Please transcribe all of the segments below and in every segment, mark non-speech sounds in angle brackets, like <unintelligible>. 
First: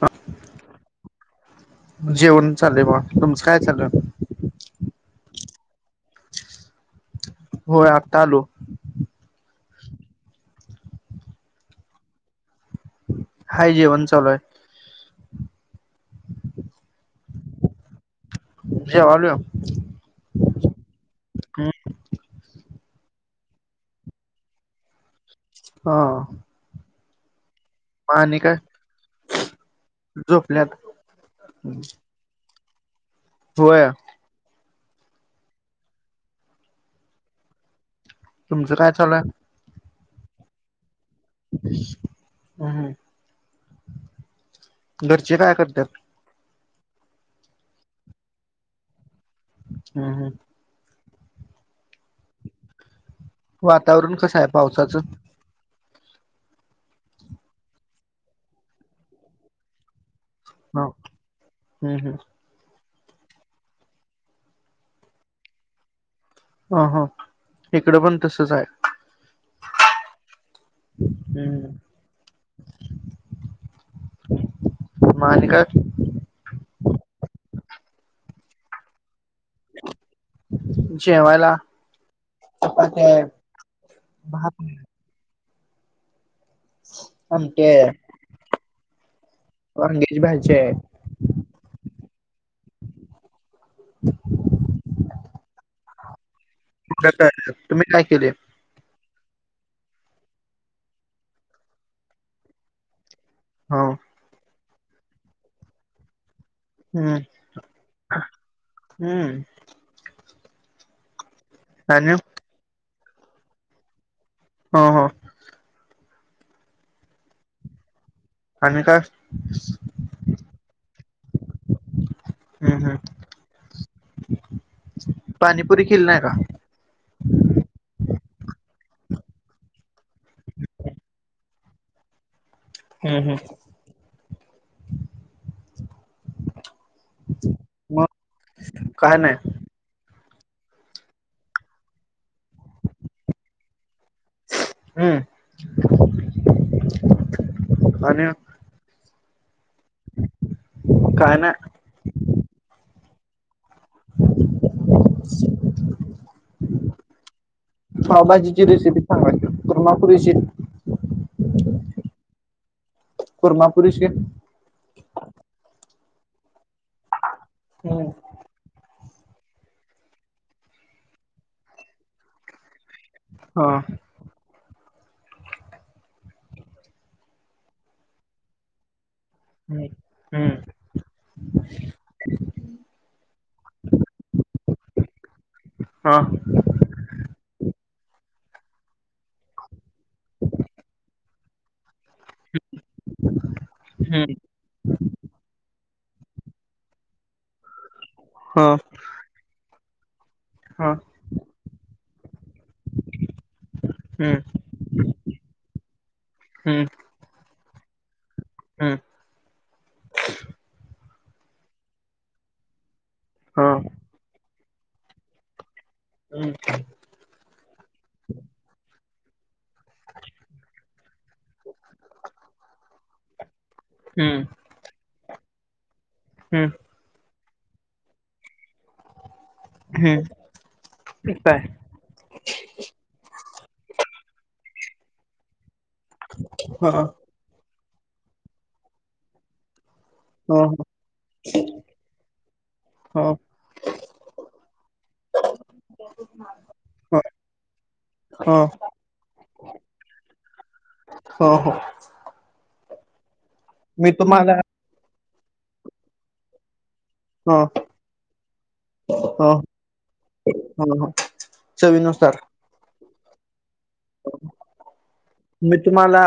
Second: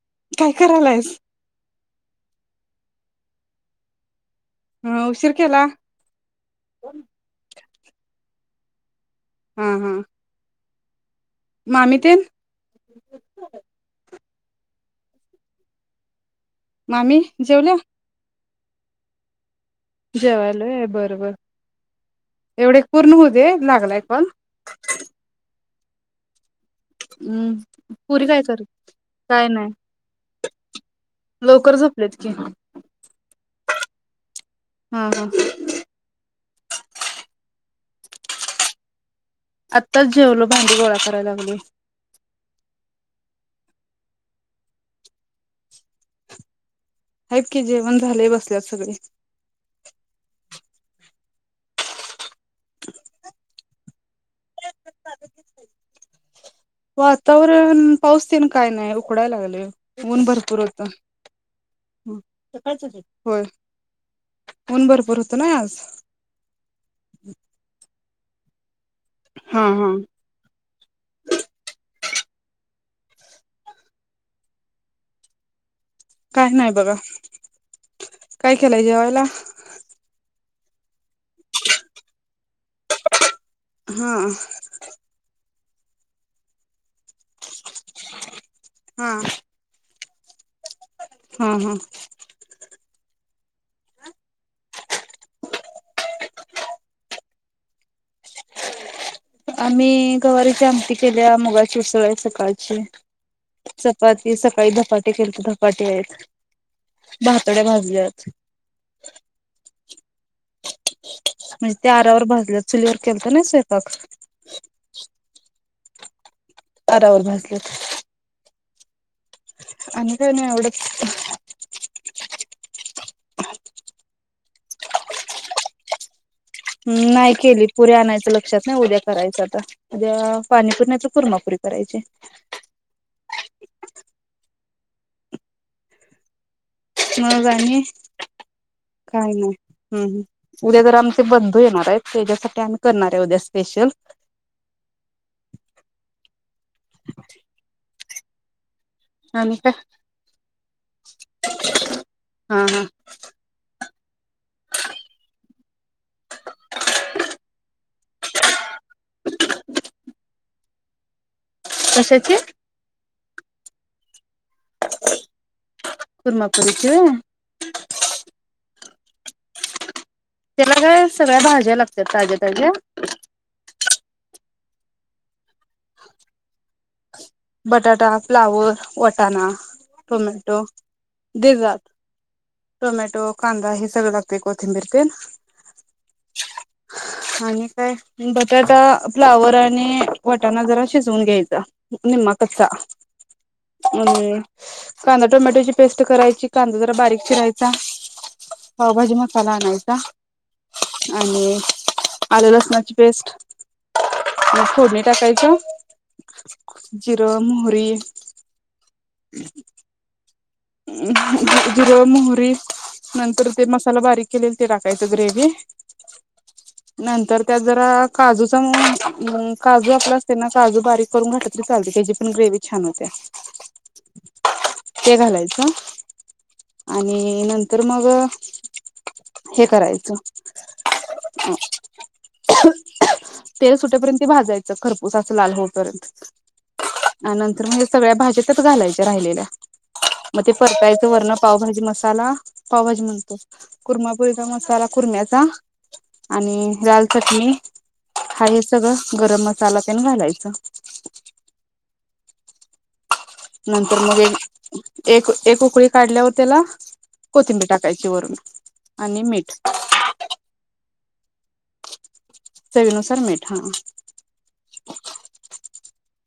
आ काय करायलायस? जेवण चाललंय बा तुमचं काय चाललं? हा उशीर केेला. होय आता आलो. हा हा. मामी तेन हाय जेवण चालू आहे. मामी जेवल्या? जेवायलोय जेवायलोय बरं हम्म. बरं एवढे पूर्ण होवू दे लागलाय कॉल. हां. उम्म पुरी काय कर काय नाही झोपल्यात लवकर झोपलेत की. होया. हां हां. तुमचं काय चालूय? आत्ताच जेवलो भांडी गोळा करायला. लागलोय हम्म हम्म घरचे काय करत्यात? आहेत की जेवण झाले बसल्यात सगळे. हम्म हम्म. वातावरण कसं आहे पावसाचं? वातावरण पाऊस तेन काय नाय उकडाय लागले ऊन भर पुर ह होता हम्म हा. हम्म होय ऊन भरपूर होत ना आज. आ हा इकडं पण तसच आहे. हा हा. हम्म. म आणि काय? काय नाही बघा काय केलाय जेवायला? जेवायला चपात्या आहे. हा. भात आहे, आमटी आहे. हा. वांगीची भाजी आहे. हां हां. ह. <unintelligible> तुम्ही काय केले? आम्ही गवारीची आमटी केल्या मुगाची उसळ आहे सकाळची हो चपात ते सकाळी धपाटे केले तर धपाटे आहेत. हम्म भातोड्या भाजल्यात हम्म. म्हणजे ते आणि आरावर भाजल्या चुलीवर केलेतं ना स्वयंपाक. हां हां. आरावरभाजलेत. आणि काय? आणि काय नाय एवढच. हम्म हम्म. पाणीपुरी केली नाय का? ह् नाही केली पुरी आणायचं लक्षात नाही उद्या करायचं आता. उद्या पाणीपुर नाही तर कुर्मापुरी करायची. हम्म हम्. मग आणी काय नाय. ह उद्या जर आमचे बंधू येणार आहेत, त्याच्यासाठी आम्ही करणार आहे उद्या स्पेशल. हम्म आणि आणि काय? काय नाय. हा हा. <inaudible> पावभजीची रेसिपी सांगा तर कुर्मा पुरीची कशाची. कुर्मा पुरेशी. कुर्मापूरीची होय. हम्म. त्याला काय सगळ्या भाज्या लागत्यात ताज्या ताज्या. हा. बटाटा, फ्लावर, वटाणा, हम्म. हम्म टोमॅटो, दिव्यात टोमॅटो, कांदा, हे सगळं लागतय कोथिंबीर तेन हा. आणि काय बटाटा, फ्लावर आणि वटाणा जरा शिजवून घ्यायचा. निम्मा कच्चा, हम हम्म. कांदा टोमॅटोची पेस्ट करायची, कांदा जरा बारीक चिरायचा. हा. पावभाजी मसाला आणायचा. हा. आणि आलं लसणाची पेस्ट, हमं. फोडणी टाकायचं. जिरं, मोहरी हम. <inaudible> जिरं मोहरी नंतर हा ते मसाला बारीक केले ते टाकायचं ग्रेव्ही. हम्म्. नंतर त्यात जरा काजूचा मंग काजू आपला असते ना काजू बारीक करुन घातली तरी चालते त्याजी पण गिरवी छान होतीया. हम्म. ते घालायचं. हम्म. आणि नंतर मग हे करायचं हम्म काय अ तेल सुटेपर्यंत ती भाजायचं खरपूस असं लाल होऊपर्यंत. हा आणि नंतर म्हणजे सगळ्या भाज्या त्यात घालायच्या राहिलेल्या. मग ते परतायचं वरनं पावभाजी मसाला पावभाजी हा म्हणतो. कुर्मापुरीचा मसाला कुर्म्याचा. आणि लााल हा चटणी हा हे सगळं गरम मसाला तेन घालायचं. हा हा. नंतर मी मग एक तुम्हाला एक एक उकळी काढल्यावर त्याला. ह कोथिंबीर टाकायची वरून आणि मीठ. हा चवी नुसार. सवीनुसार मीठा. मी तुम्हाला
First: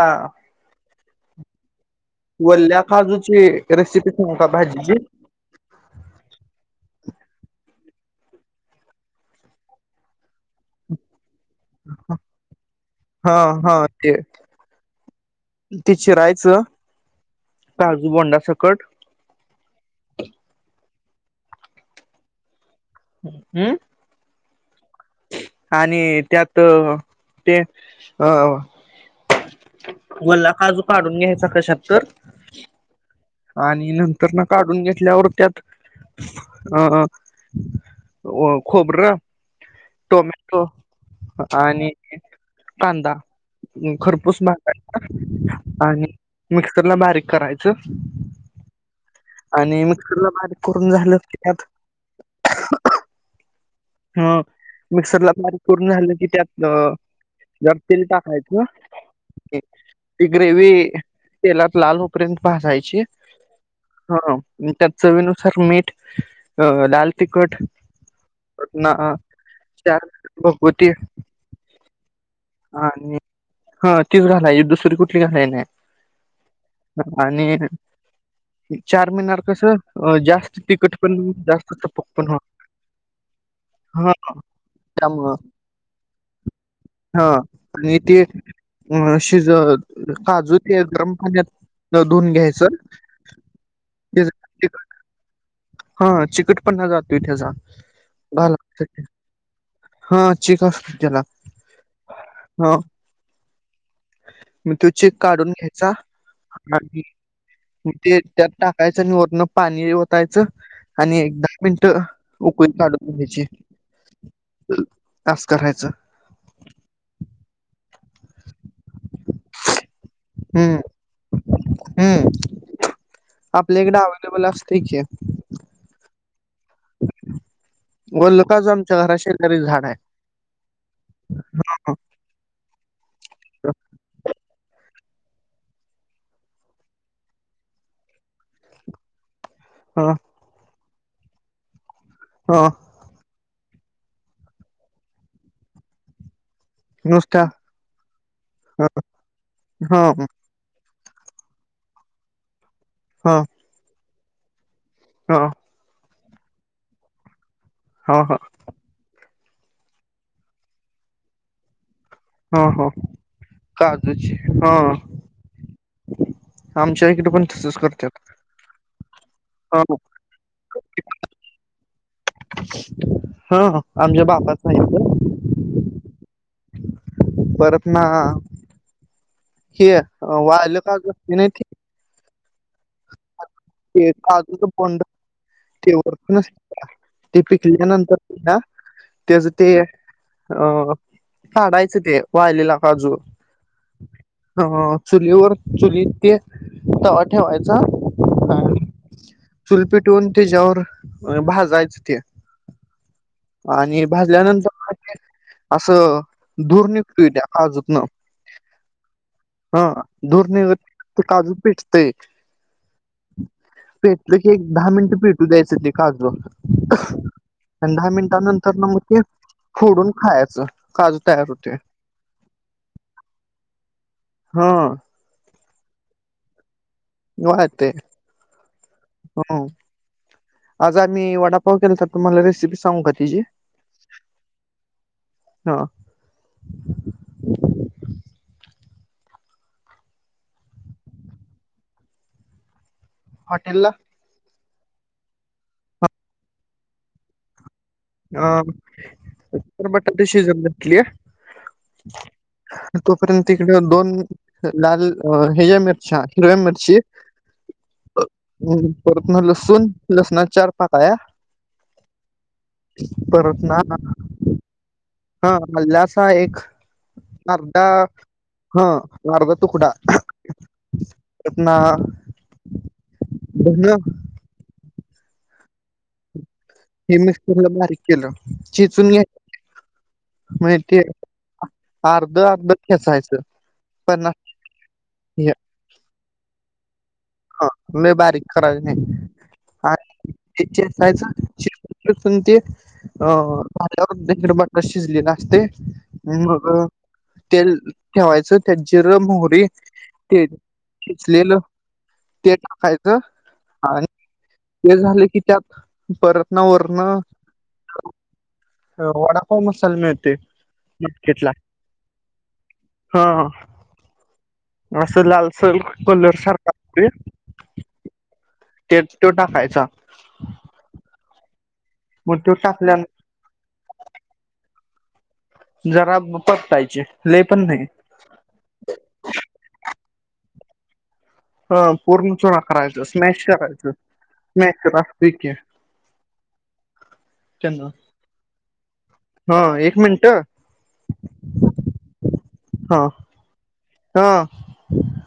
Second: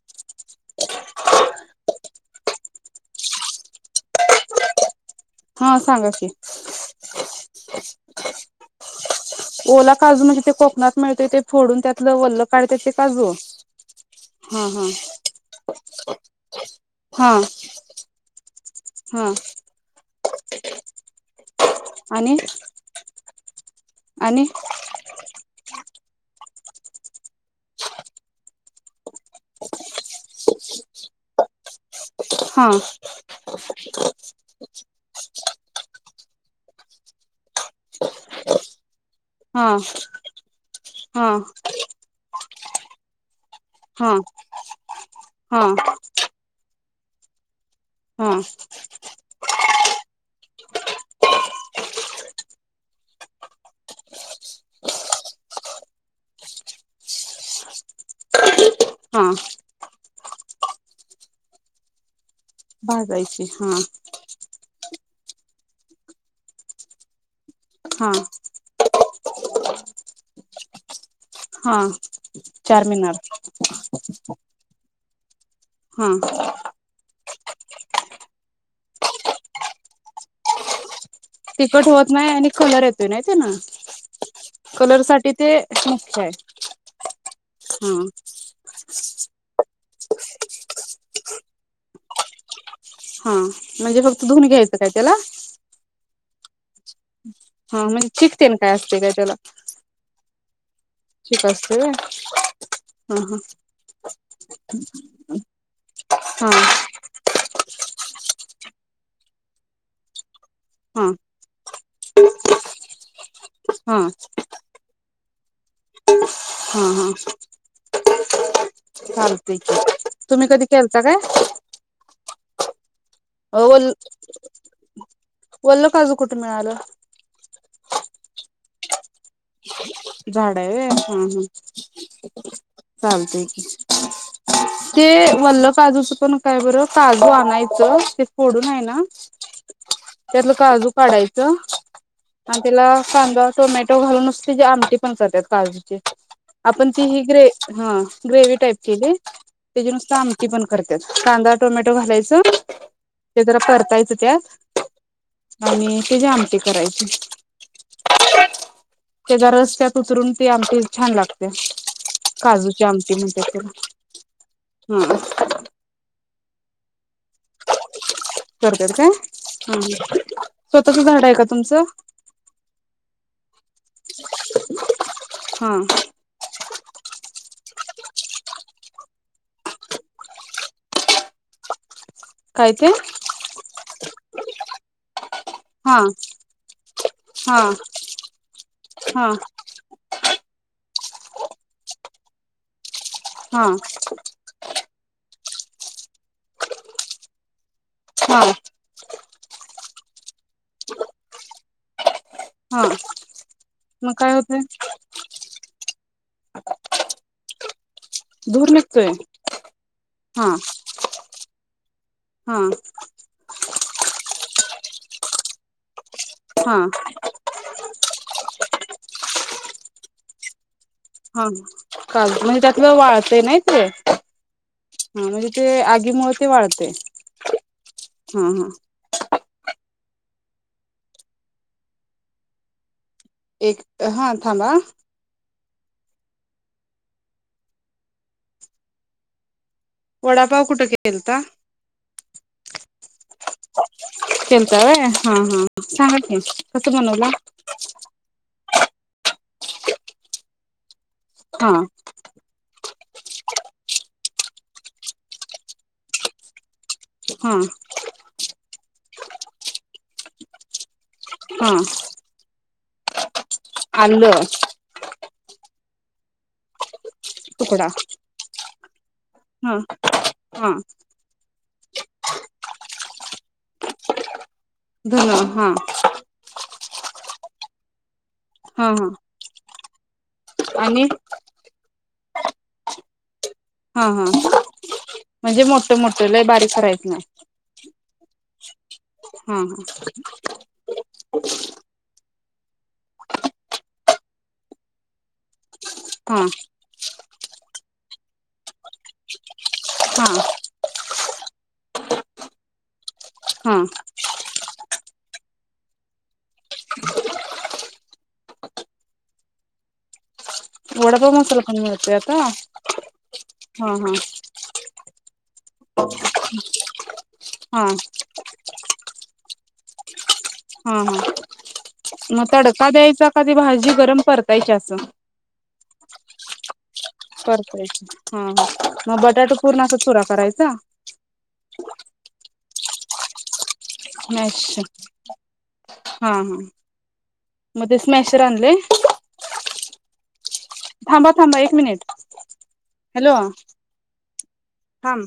वल्या काजूची रेसिपी सा पाहिजे.. हा सांग कि. ओला काजू म्हणजे ते कोकणात मिळतय ते. फोडून त्यातलं वल्ल काढत्यात ते काजू हा हा ते हा हा. ते चिरायचं हा काजू बोंडा सकट. हा. आणि हम्म आणि आणि त्यात ते अ. वल्ला काजू काढून घ्यायचा कशात तर. हा. आणि नंतर ना. काढून घेतल्यावर त्यात अ खोबरं. हा. टोमॅटो हा आणि कांदा. हा खरपूस मारायचा हा आणि मिक्सर ला बारीक करायचं. हा. आणि मिक्सरला बारीक करून झालं त्यात ह मिक्सरला फारीक करून झालं की त्यात जर तिल टा खायच ना. हा ती ग्रेवी तेलात लाल उपर्यंत भासाायची. भाजायची हा. हा त्यात चवीनुसार मीठ अ लाल तिखट. हा च भगवती. हा. चार मिनार तीच घालायची दुसरी कुठली घालायची नाही. हम्म. आणि चार महिन्याार कस जास्त तिकट. तिकट होत नाही आणि कलर येतो नाहीत ना हा कलर साठी त्यामुळं ते. निश्य. हा आणि ते अ शिज काजू ते गरम पाण्यात धुवून घ्यायचं. हा म्हणजे ते फक्त धुन घ्यायचं तिखट काय त्याला? हा चिकटपणणा जातोय त्याचा. हा म्हणजे चिकतेन काय असते काय हाची का तित असतय होय ह ह. म तो चीक काढून घ्यायचा हा आणि ते त्यात टाकायचं आणि वरन पाणी वतायचं हा आणि एक दहा मिनट उकळी काढून घ्यायची. हा हा आस करायचं. हा हा चालतय की. तुम्ही कधी हम्म केलता काय? हम्म आपल्या वल इकडें अवलेबल असत की. वल्ल काजू कुठे मिळालं? वल काजू आमच्या घरा शेजारी झाड आहे झाड हाय होय हम हम चालतय की. ते वल्ल काजूच पण काय बरं काजू आणायचं ते फोडून आहे ना हा. त्यातलं काजू काडायचं आणि ह त्याला कांदा टोमॅटो टो घालून नेसती आमटी पण करातात काजूीचे. आपण ती ही ग्रे नुसत्या हा ग्रेवी टाईप ह केली त्याची नुस्ता ह आम ती पण करत्यात कांदा टोमॅटो घालायच. हा. जरा परतायच त्या ह <unintelligible> आणि तेजी आमटी करायची. ह ह. त्याच्या रस त्यात उतरून ते आमटी छान लागते. हा काजूची हा आमटी म्हणतात त्याला काजूची हा. आमच्या इकडे पण तसच करतात. करत्यात काय हा स्वतःच झाड आहे का तुमचं? हा हा आमच्या बाबाच आहे हा ईथ. परतना हे वाळलेलं काजू <unintelligible> काय ते? ते काजूच बोंड. ते हा वर ते हा पिकल्यानंतर त्याला हा त्याच ते अ काढायचं ते वाळलेला काजू. हा. हा चुलीवर चुलीत ते तवा ठेवायचा. हा. आणि चुल पेटवून त्याच्यावर भाजायच ते. हा आणि मग काय होतय भाजल्यानंतर <unintelligible> असं धुर निघतोय त्या काजूतण. धूर निघतोय हा धूर हा निघत ते काजू पेटतेय. हा पेटलं की एक दहा मिनिटं पेटू द्यायचं ते काजू हा आणि दहा मिनिटां नंतर मंग ते फोडून खायाचं. हा काजू म्हणजे त्यातला वाळतय नाय ते हो. हा म्हणजे ते आगीमुळ ते वाळतय. वाळतय. हो आज आम्ही वडापाव केलता तुम्हाला रेसिपी सांगू का त्याजी एक हा थांबा हा हा वडापाव कुठ केलता? हॉटेल ला केलता व्हय सांगा की कस बनवला. अ तर बटाटे शिजत घातली. हा <unintelligible> तोपर्यंत इकड दोन लाल ह्याज्या मिरच्या हिरव्या मिरची हा. परत म लसूण लसणा चार पाकळ्या हा. परत ना हो. हा म्हणजे असा एक अर्धा तुकडा हा अर्धा हा तुकडा हा <unintelligible> धन हा हे मिक्स ला बारीक केलं हा हा चेचून ये मंजे आणि ते अर्ध अर्ध ठेचायच हा हा म्हणजे मोठ मोठं लय बारीक करायचं नाय. हा लय बारीक करायचं नाय. हा हा ते चेचायचं <unintelligible> चेचून ते अ <unintelligible> इकडं बटाट शिजलेला असतय. हा मग तेल ठेवायचं त्यात जिर मोहरी हा हा ते ठेचलेलं ते टाकायचं हा आणं हे झाले की त्यात परत ना वरण ह वडापाव मसाला मिळतय वडा पाव मसाला पण मिळतोय आता हा हा हा असं लालसर कलर सारखा ते हा तेत त्यो टाकायचा हा हा मग म तो तडका टाकल्या द्यायचा का ती भाजी गरम परतायची असं जरा परतायची लय पण नाय. परतायची हा ह म बटाट पूर्ण अस चुरा करायचा ह पूर्ण चुरा करायच स्मॅश करायचं. स्मॅश करा ठीक आहे हा हा म त्यांना ते स्मॅशर आणलाय? हा एक मिनट थांबा थांबा, एक मिनट, हा हॅलो हा थांब.